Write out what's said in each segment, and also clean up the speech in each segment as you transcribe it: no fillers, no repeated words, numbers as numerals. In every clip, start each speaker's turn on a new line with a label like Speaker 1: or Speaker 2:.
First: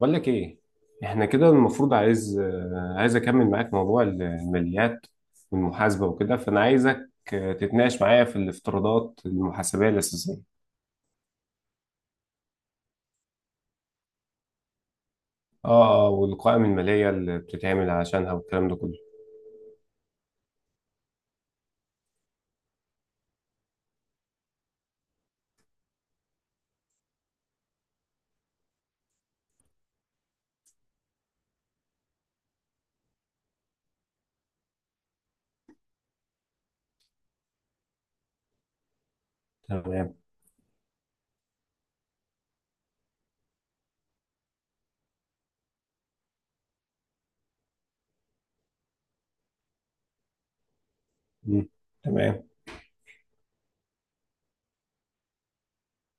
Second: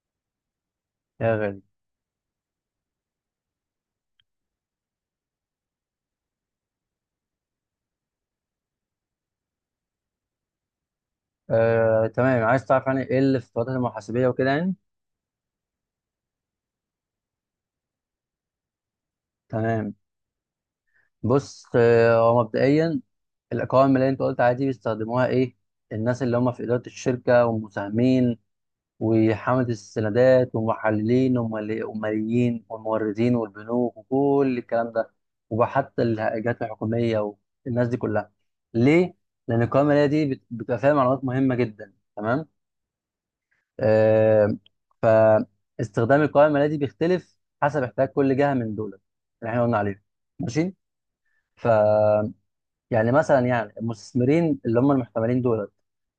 Speaker 1: بقول لك ايه؟ احنا
Speaker 2: يا
Speaker 1: كده
Speaker 2: غالي.
Speaker 1: المفروض عايز اكمل معاك موضوع الماليات والمحاسبه وكده، فانا عايزك تتناقش معايا في الافتراضات المحاسبيه الاساسيه.
Speaker 2: تمام، عايز تعرف يعني ايه الافتراضات المحاسبيه وكده يعني.
Speaker 1: اه اه، والقوائم الماليه اللي بتتعمل عشانها والكلام ده كله.
Speaker 2: تمام. بص، هو مبدئيا القوائم اللي انت قلت عادي بيستخدموها ايه؟ الناس اللي هم في اداره الشركه والمساهمين وحمله السندات والمحللين والماليين والموردين والبنوك وكل الكلام ده، وحتى الجهات الحكوميه والناس دي كلها. ليه؟ لان القوائم اللي هي
Speaker 1: تمام.
Speaker 2: دي بتبقى فيها معلومات مهمه جدا. تمام. آه، فاستخدام القوائم المالية دي بيختلف حسب احتياج كل جهة من دول اللي احنا قلنا عليهم. ماشي. ف
Speaker 1: مم. تمام.
Speaker 2: يعني مثلا يعني المستثمرين اللي هم المحتملين دول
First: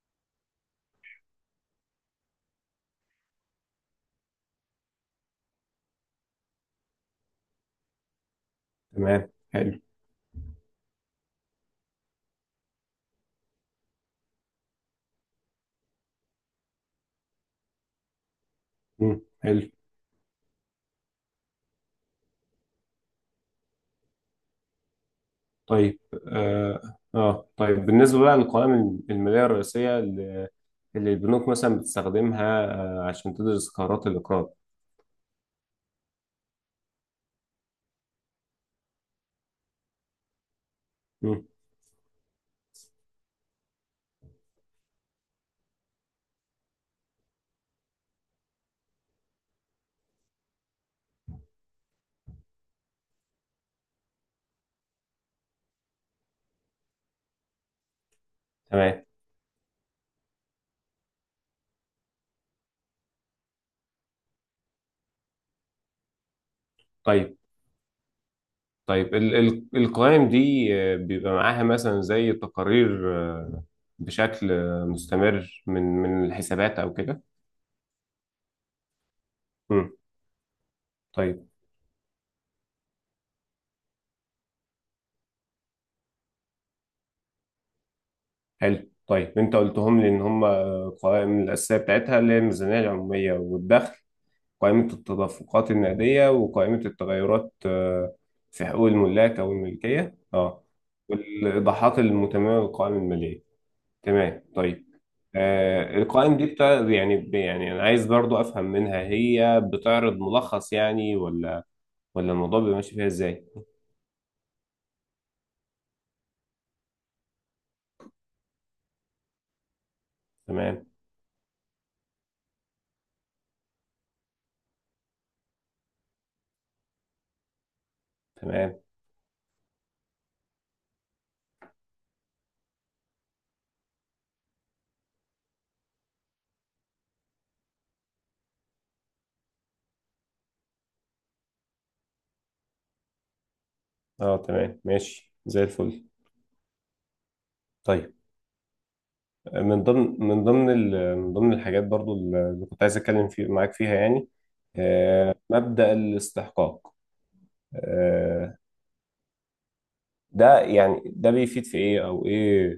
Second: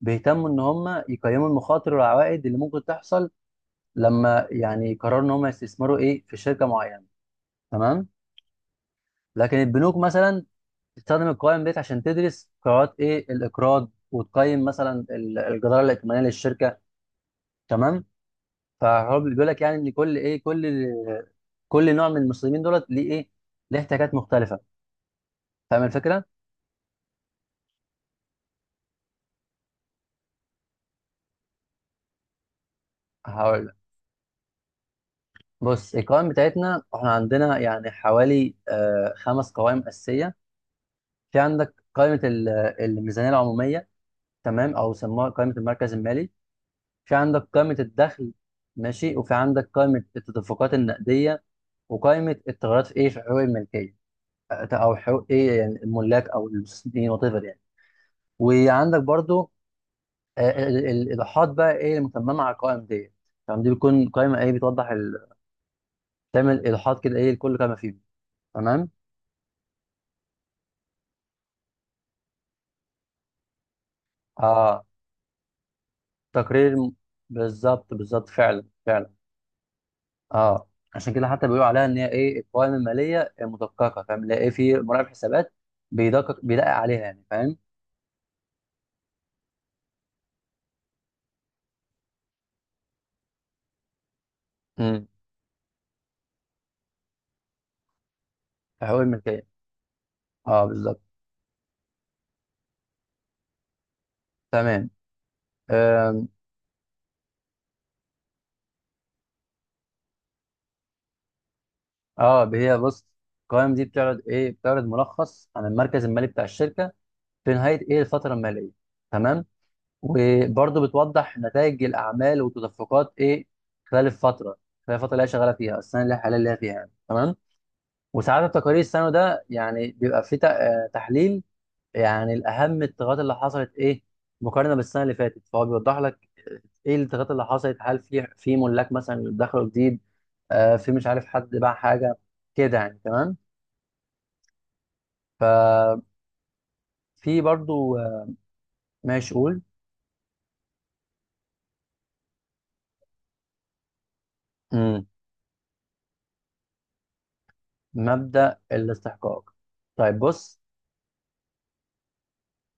Speaker 2: بيهتموا ان هم يقيموا المخاطر والعوائد اللي ممكن تحصل لما يعني يقرروا ان هم يستثمروا ايه في شركة معينة. تمام.
Speaker 1: تمام،
Speaker 2: لكن
Speaker 1: حلو.
Speaker 2: البنوك مثلا بتستخدم القوائم ديت عشان تدرس قرارات ايه الاقراض وتقيم مثلا الجدارة الائتمانية للشركة. تمام. فهو
Speaker 1: مم.
Speaker 2: بيقول لك
Speaker 1: حلو.
Speaker 2: يعني ان كل ايه كل كل نوع من المسلمين دولت ليه ايه، ليه احتياجات مختلفه. فاهم
Speaker 1: طيب،
Speaker 2: الفكره؟
Speaker 1: اه آه. طيب بالنسبه بقى للقوائم الماليه الرئيسيه اللي البنوك مثلا بتستخدمها، عشان
Speaker 2: هقول
Speaker 1: تدرس
Speaker 2: لك.
Speaker 1: قرارات الاقراض.
Speaker 2: بص، القوائم بتاعتنا احنا عندنا يعني حوالي آه خمس قوائم اساسيه. في
Speaker 1: مم.
Speaker 2: عندك الميزانيه العموميه، تمام، او سموها قائمه المركز المالي. في عندك قائمه الدخل، ماشي، وفي عندك قائمه التدفقات النقديه، وقائمه التغيرات في ايه في حقوق الملكيه، او حقوق ايه يعني الملاك او المستثمرين وات ايفر يعني. وعندك
Speaker 1: تمام.
Speaker 2: برضو الايضاحات بقى ايه المتممه على القوائم ديت. تمام، دي بتكون قائمه ايه بتوضح ال... تعمل ايضاحات كده ايه
Speaker 1: طيب،
Speaker 2: لكل قائمه فيهم. تمام.
Speaker 1: طيب القوائم دي بيبقى معاها مثلا زي تقارير بشكل
Speaker 2: اه.
Speaker 1: مستمر من
Speaker 2: تقرير
Speaker 1: الحسابات
Speaker 2: م-
Speaker 1: او كده.
Speaker 2: بالظبط بالظبط فعلا فعلا.
Speaker 1: امم
Speaker 2: اه، عشان كده
Speaker 1: طيب.
Speaker 2: حتى بيقولوا عليها ان هي ايه القوائم الماليه المدققه، فاهم، اللي هي ايه في مراقب حسابات بيدقق عليها يعني. فاهم؟
Speaker 1: حلو، طيب انت قلتهم لي ان هم القوائم الاساسيه بتاعتها، اللي هي الميزانيه العموميه والدخل، قائمه
Speaker 2: امم.
Speaker 1: التدفقات النقديه، وقائمه التغيرات في حقوق
Speaker 2: حقوق
Speaker 1: الملاك
Speaker 2: الملكيه،
Speaker 1: او الملكيه، اه،
Speaker 2: اه بالظبط.
Speaker 1: والايضاحات المتممه للقوائم الماليه. تمام، طيب.
Speaker 2: تمام.
Speaker 1: آه
Speaker 2: آم،
Speaker 1: القوائم دي بتاع يعني يعني انا عايز برضو افهم منها، هي بتعرض ملخص يعني، ولا
Speaker 2: اه،
Speaker 1: الموضوع بيبقى
Speaker 2: هي
Speaker 1: ماشي
Speaker 2: بص،
Speaker 1: فيها ازاي؟
Speaker 2: القوائم دي بتعرض ايه، بتعرض ملخص عن المركز المالي بتاع الشركه في نهايه ايه الفتره الماليه. تمام.
Speaker 1: تمام.
Speaker 2: وبرضه بتوضح نتائج الاعمال وتدفقات ايه خلال الفتره، خلال الفتره اللي هي شغاله فيها السنه اللي هي حاليا اللي هي فيها يعني. تمام. وساعات التقارير
Speaker 1: تمام.
Speaker 2: السنوي ده يعني بيبقى فيه تحليل يعني الاهم التغيرات اللي حصلت ايه مقارنه بالسنه اللي فاتت، فهو بيوضح لك ايه التغيرات اللي حصلت، هل في ملاك مثلا دخلوا جديد، آه في مش عارف حد باع حاجه، كده يعني. تمام.
Speaker 1: اه، تمام، ماشي زي
Speaker 2: ففي
Speaker 1: الفل.
Speaker 2: برضه
Speaker 1: طيب
Speaker 2: ماشي قول.
Speaker 1: من ضمن الحاجات برضو اللي كنت عايز اتكلم في معاك فيها يعني،
Speaker 2: مم.
Speaker 1: مبدأ الاستحقاق. آه،
Speaker 2: مبدأ الاستحقاق. طيب بص.
Speaker 1: ده يعني ده بيفيد في ايه او ايه؟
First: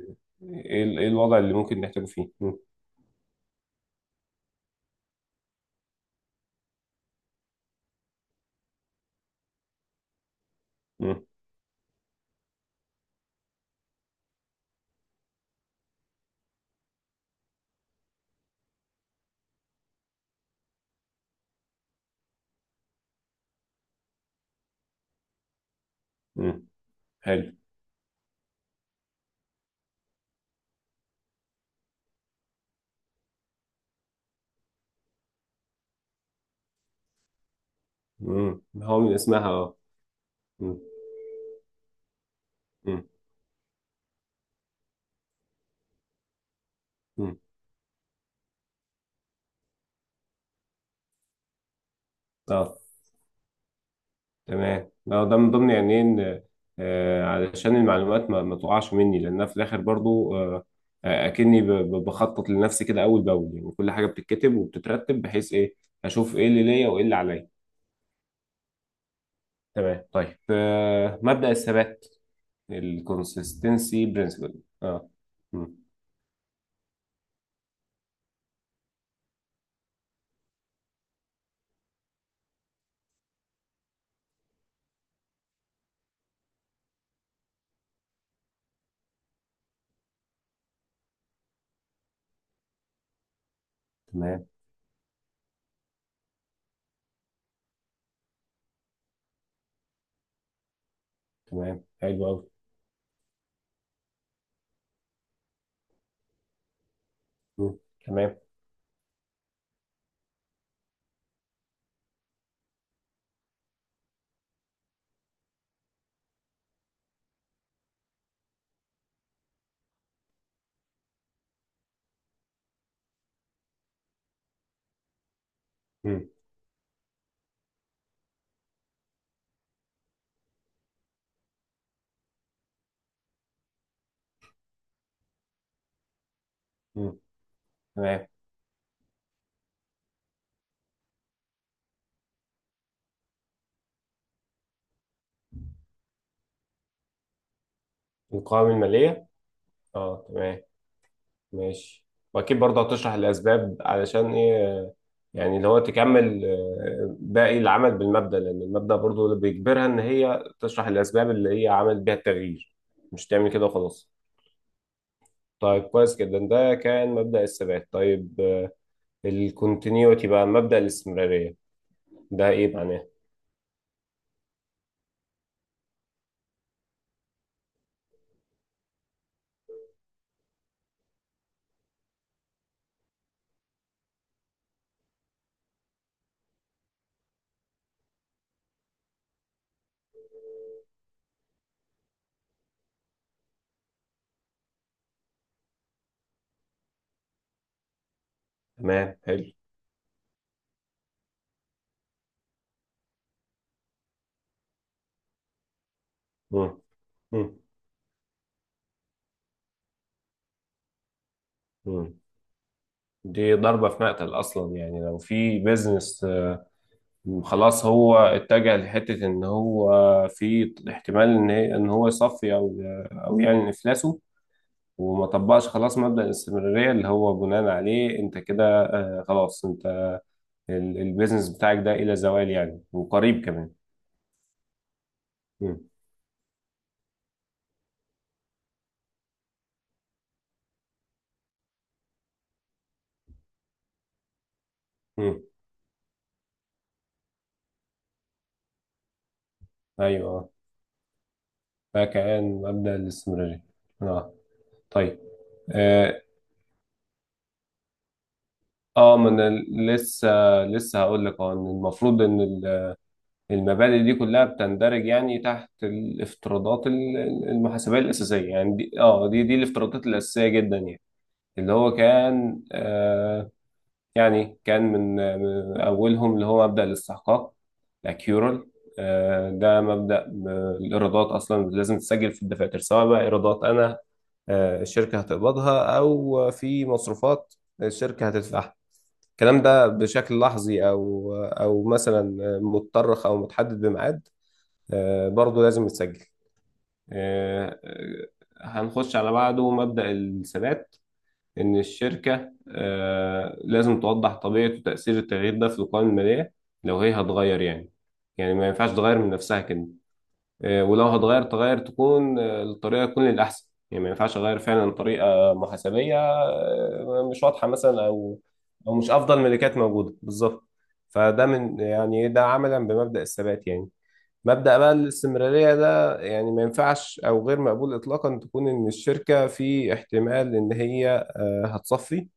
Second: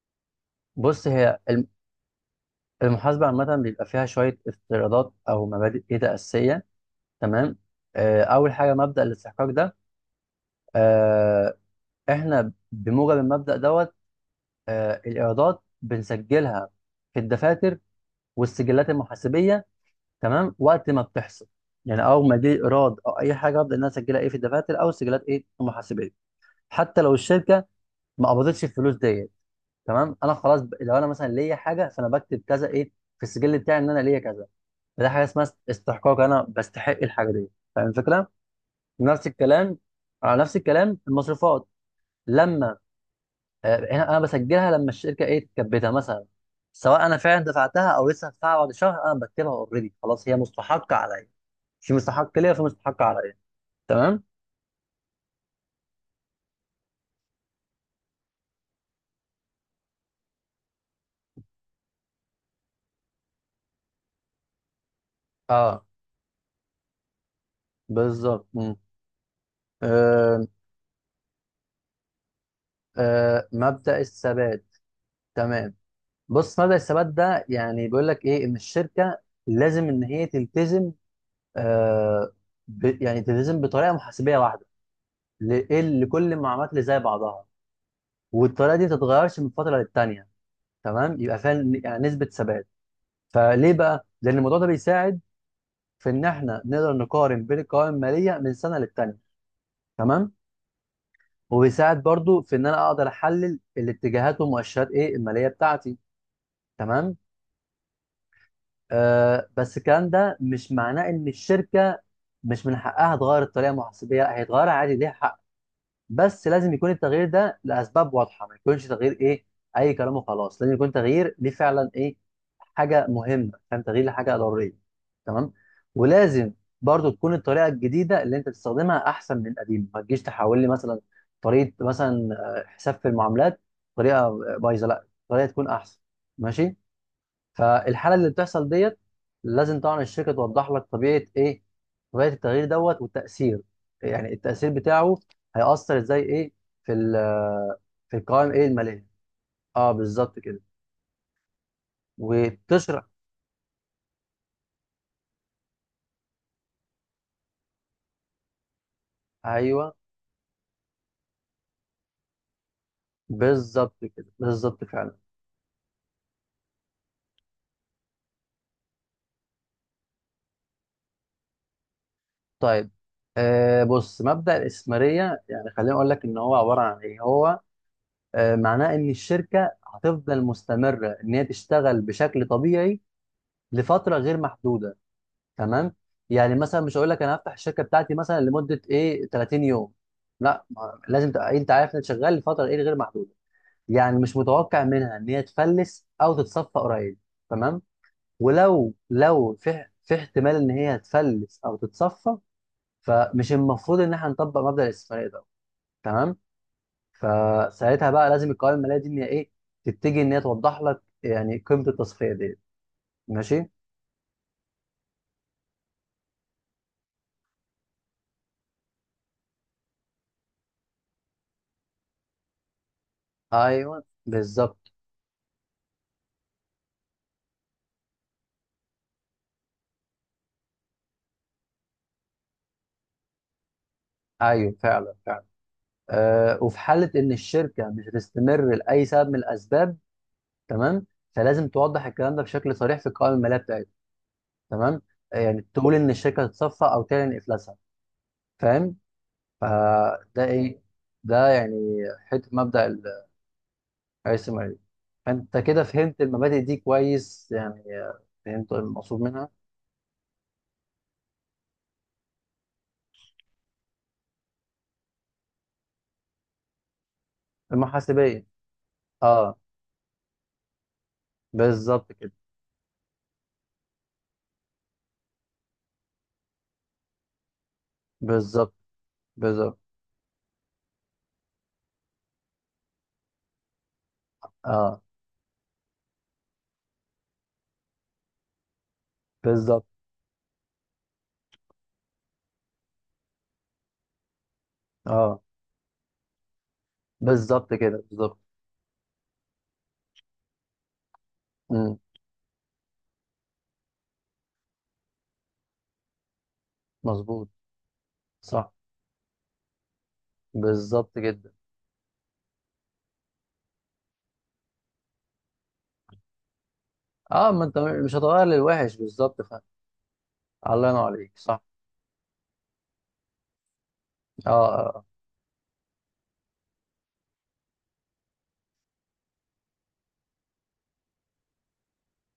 Speaker 2: بص
Speaker 1: إيه الوضع
Speaker 2: هي
Speaker 1: اللي ممكن نحتاجه فيه؟ مم.
Speaker 2: المحاسبة عامة بيبقى فيها شوية افتراضات أو مبادئ كده أساسية. تمام. أول حاجة مبدأ الاستحقاق ده،
Speaker 1: مم.
Speaker 2: آه، إحنا بموجب المبدأ دوت الإيرادات بنسجلها في الدفاتر والسجلات المحاسبية، تمام، وقت ما بتحصل. يعني أول ما يجي إيراد أو أي حاجة أبدأ إن أنا أسجلها إيه في الدفاتر أو السجلات إيه المحاسبية،
Speaker 1: مم،
Speaker 2: حتى لو
Speaker 1: حلو.
Speaker 2: الشركة ما قبضتش الفلوس ديت. تمام. أنا خلاص لو أنا مثلا ليا حاجة فأنا بكتب كذا إيه في السجل بتاعي إن أنا ليا كذا. ده حاجه اسمها استحقاق، انا بستحق الحاجه دي. فاهم الفكره؟
Speaker 1: مم، هو من
Speaker 2: نفس
Speaker 1: اسمها. آه.
Speaker 2: الكلام، على نفس
Speaker 1: مم.
Speaker 2: الكلام المصروفات. لما
Speaker 1: مم.
Speaker 2: هنا انا بسجلها لما الشركه ايه تكبتها مثلا، سواء انا
Speaker 1: مم.
Speaker 2: فعلا دفعتها او لسه هدفعها بعد شهر، انا بكتبها اوريدي، خلاص هي مستحقه عليا. في مستحق ليا وفي
Speaker 1: اه،
Speaker 2: مستحق عليا. تمام.
Speaker 1: تمام. لا، ده من ضمن يعني إيه ان علشان المعلومات ما تقعش مني، لانها في الاخر برضو اكني بخطط لنفسي كده اول باول، يعني كل حاجه بتتكتب وبتترتب بحيث ايه
Speaker 2: اه
Speaker 1: اشوف ايه اللي ليا وايه اللي عليا.
Speaker 2: بالظبط. مم.
Speaker 1: تمام. طيب
Speaker 2: آه.
Speaker 1: مبدأ الثبات،
Speaker 2: آه مبدأ
Speaker 1: الكونسستنسي برنسبل.
Speaker 2: الثبات.
Speaker 1: اه.
Speaker 2: تمام.
Speaker 1: مم.
Speaker 2: بص، مبدأ الثبات ده يعني بيقول لك ايه، ان الشركه لازم ان هي تلتزم آه ب... يعني تلتزم بطريقه محاسبيه واحده ل... إيه لكل المعلومات اللي زي بعضها، والطريقه دي ما تتغيرش من فتره للتانيه. تمام، يبقى فيها يعني نسبه ثبات. فليه بقى؟ لان
Speaker 1: تمام.
Speaker 2: الموضوع ده بيساعد في ان احنا نقدر نقارن بين القوائم الماليه من سنه للتانيه. تمام.
Speaker 1: تمام،
Speaker 2: وبيساعد
Speaker 1: حلو
Speaker 2: برضو
Speaker 1: قوي.
Speaker 2: في ان انا اقدر احلل الاتجاهات ومؤشرات ايه الماليه بتاعتي. تمام.
Speaker 1: تمام.
Speaker 2: آه، بس الكلام ده مش معناه ان الشركه مش من حقها تغير الطريقه المحاسبيه، هيتغير عادي ليها حق، بس لازم يكون التغيير ده لاسباب واضحه، ما يكونش تغيير ايه اي كلام وخلاص، لازم يكون تغيير ليه فعلا ايه حاجه مهمه، فاهم، تغيير لحاجه ضروريه. تمام.
Speaker 1: مم.
Speaker 2: ولازم برضو تكون الطريقه الجديده اللي انت بتستخدمها احسن من القديمه، ما تجيش تحول لي مثلا طريقه، مثلا حساب في المعاملات، طريقه بايظه، لا، طريقه تكون احسن. ماشي.
Speaker 1: مم.
Speaker 2: فالحاله
Speaker 1: تمام،
Speaker 2: اللي بتحصل ديت، لازم طبعا الشركه توضح لك طبيعه ايه، طبيعه التغيير دوت، والتاثير، يعني التاثير بتاعه هيأثر ازاي ايه في في القوائم ايه
Speaker 1: القوائم
Speaker 2: الماليه.
Speaker 1: الماليه.
Speaker 2: اه
Speaker 1: اه،
Speaker 2: بالظبط كده.
Speaker 1: تمام، ماشي. واكيد برضه
Speaker 2: وتشرح.
Speaker 1: هتشرح الاسباب، علشان ايه يعني، اللي هو تكمل باقي العمل بالمبدأ، لان المبدأ برضه اللي بيجبرها
Speaker 2: ايوه
Speaker 1: ان هي تشرح الاسباب اللي هي عملت بيها التغيير، مش تعمل كده
Speaker 2: بالظبط
Speaker 1: وخلاص.
Speaker 2: كده، بالظبط فعلا.
Speaker 1: طيب، كويس جدا، ده كان مبدأ الثبات. طيب الكونتينيوتي بقى، مبدأ الاستمرارية، ده ايه
Speaker 2: طيب.
Speaker 1: معناه؟
Speaker 2: آه، بص، مبدأ الاستثماريه، يعني خليني اقول لك ان هو عباره عن ايه. هو آه معناه ان الشركه هتفضل مستمره ان هي تشتغل بشكل طبيعي لفتره غير محدوده. تمام. يعني مثلا مش هقول لك انا هفتح الشركه بتاعتي مثلا لمده ايه 30 يوم، لا، لازم تبقى انت عارف انك شغال لفتره ايه غير محدوده، يعني مش متوقع منها ان هي تفلس او تتصفى قريب. تمام. ولو
Speaker 1: تمام، حلو.
Speaker 2: لو في في احتمال ان هي تفلس او تتصفى، فمش المفروض ان احنا نطبق مبدأ الاستثماريه ده. تمام.
Speaker 1: مم. مم.
Speaker 2: فساعتها بقى لازم القوائم الماليه دي ان هي ايه تتجه ان هي توضح لك يعني قيمه
Speaker 1: مم.
Speaker 2: التصفيه دي.
Speaker 1: دي
Speaker 2: ماشي.
Speaker 1: ضربة في مقتل اصلا يعني، لو في بيزنس خلاص هو اتجه لحتة ان هو في احتمال ان هو يصفي، او يعني
Speaker 2: ايوه
Speaker 1: افلاسه،
Speaker 2: بالظبط.
Speaker 1: وما طبقش خلاص مبدأ الاستمرارية اللي هو بناء عليه انت كده، خلاص انت البيزنس بتاعك ده الى زوال يعني، وقريب كمان.
Speaker 2: ايوه فعلا.
Speaker 1: مم.
Speaker 2: وفي حالة إن الشركة مش هتستمر لأي سبب من الأسباب، تمام، فلازم توضح الكلام ده بشكل صريح في القوائم المالية بتاعتها. تمام.
Speaker 1: مم.
Speaker 2: يعني تقول إن الشركة هتتصفى أو تعلن إفلاسها. فاهم.
Speaker 1: ايوه.
Speaker 2: فده
Speaker 1: آه.
Speaker 2: إيه، ده يعني
Speaker 1: فكأن
Speaker 2: حتة مبدأ
Speaker 1: مبدأ الاستمرارية. اه،
Speaker 2: الرئيس المالي.
Speaker 1: طيب.
Speaker 2: فأنت كده فهمت
Speaker 1: اه
Speaker 2: المبادئ دي كويس يعني، فهمت
Speaker 1: آه،
Speaker 2: المقصود
Speaker 1: ما
Speaker 2: منها.
Speaker 1: انا لسه لسه هقول لك، اه ان المفروض ان المبادئ دي كلها بتندرج يعني تحت الافتراضات المحاسبية
Speaker 2: المحاسبية.
Speaker 1: الأساسية، يعني دي اه دي
Speaker 2: أه
Speaker 1: الافتراضات الأساسية جدا يعني، اللي هو
Speaker 2: بالظبط كده.
Speaker 1: كان يعني، كان من أولهم اللي هو مبدأ الاستحقاق، الأكيورال.
Speaker 2: بالظبط.
Speaker 1: آه،
Speaker 2: بالظبط.
Speaker 1: ده مبدأ الإيرادات أصلا لازم تسجل في الدفاتر، سواء بقى إيرادات أنا
Speaker 2: أه
Speaker 1: الشركة هتقبضها، أو في مصروفات الشركة هتدفعها، الكلام
Speaker 2: بالظبط.
Speaker 1: ده بشكل لحظي، أو مثلا متطرخ أو متحدد بميعاد،
Speaker 2: أه
Speaker 1: برضو لازم يتسجل.
Speaker 2: بالظبط
Speaker 1: آه،
Speaker 2: كده
Speaker 1: آه،
Speaker 2: بالظبط.
Speaker 1: هنخش على بعده مبدأ الثبات، إن
Speaker 2: مم،
Speaker 1: الشركة لازم توضح طبيعة وتأثير التغيير ده في القوائم المالية، لو هي
Speaker 2: مظبوط.
Speaker 1: هتغير يعني، ما
Speaker 2: صح،
Speaker 1: ينفعش تغير من نفسها كده. ولو
Speaker 2: بالظبط
Speaker 1: هتغير
Speaker 2: جدا.
Speaker 1: تغير، تكون الطريقة تكون للأحسن، يعني ما ينفعش أغير فعلا طريقة محاسبية مش
Speaker 2: اه، ما
Speaker 1: واضحة
Speaker 2: انت
Speaker 1: مثلا،
Speaker 2: مش
Speaker 1: أو
Speaker 2: هتغير
Speaker 1: أو
Speaker 2: للوحش،
Speaker 1: مش أفضل
Speaker 2: بالظبط، فاهم.
Speaker 1: ملكات موجودة، بالظبط.
Speaker 2: الله ينور عليك،
Speaker 1: فده
Speaker 2: صح.
Speaker 1: من يعني، ده عملا بمبدأ الثبات يعني.
Speaker 2: اه
Speaker 1: مبدأ
Speaker 2: اه
Speaker 1: بقى
Speaker 2: آه.
Speaker 1: الاستمرارية ده يعني ما ينفعش، أو غير مقبول إطلاقا، تكون إن الشركة في احتمال إن هي هتصفي،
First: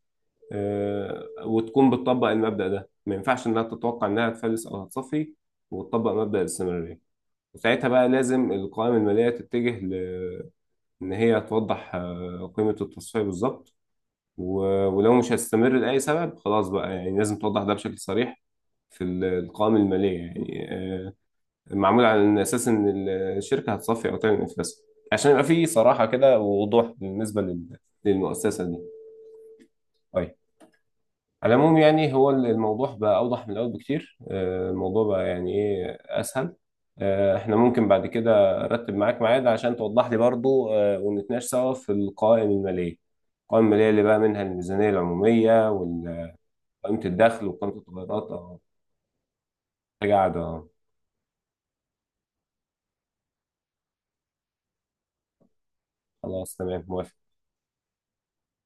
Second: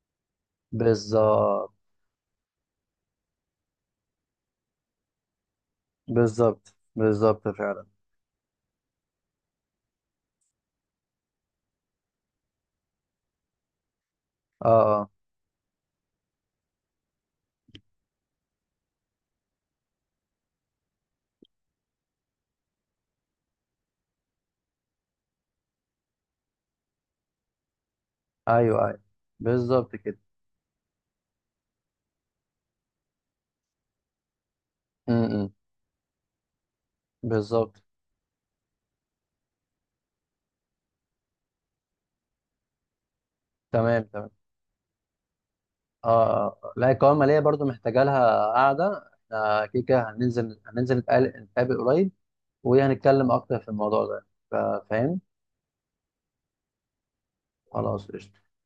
Speaker 2: بالظبط.
Speaker 1: وتكون بتطبق المبدأ ده، ما ينفعش إنها تتوقع إنها تفلس أو هتصفي وتطبق مبدأ
Speaker 2: بالظبط.
Speaker 1: الاستمرارية.
Speaker 2: بالظبط فعلا.
Speaker 1: وساعتها بقى لازم القوائم المالية تتجه إن هي توضح قيمة التصفية بالظبط.
Speaker 2: اه اه.
Speaker 1: ولو مش هتستمر لأي سبب خلاص بقى، يعني لازم توضح ده بشكل صريح في القوائم المالية يعني، معمول على اساس ان الشركه هتصفي او تعمل افلاس، عشان يبقى في صراحه كده ووضوح بالنسبه للمؤسسه دي.
Speaker 2: ايوه ايوه، بالظبط كده.
Speaker 1: طيب. على العموم يعني، هو الموضوع بقى اوضح من الاول بكتير، الموضوع بقى
Speaker 2: امم،
Speaker 1: يعني ايه اسهل. احنا
Speaker 2: بالظبط.
Speaker 1: ممكن بعد كده ارتب معاك ميعاد عشان توضح لي برضو ونتناقش سوا في القوائم الماليه، القوائم الماليه
Speaker 2: تمام
Speaker 1: اللي بقى
Speaker 2: تمام.
Speaker 1: منها الميزانيه العموميه،
Speaker 2: اه
Speaker 1: وقائمه
Speaker 2: اه آه. لا القوائم الماليه
Speaker 1: الدخل،
Speaker 2: برضو
Speaker 1: وقائمه
Speaker 2: محتاجه
Speaker 1: التغيرات
Speaker 2: لها
Speaker 1: اه،
Speaker 2: قعده، احنا كده كده
Speaker 1: حاجه قاعده
Speaker 2: هننزل نتقابل قريب وهنتكلم اكتر في الموضوع ده. فاهم.
Speaker 1: خلاص تمام موافق.
Speaker 2: خلاص قشطة.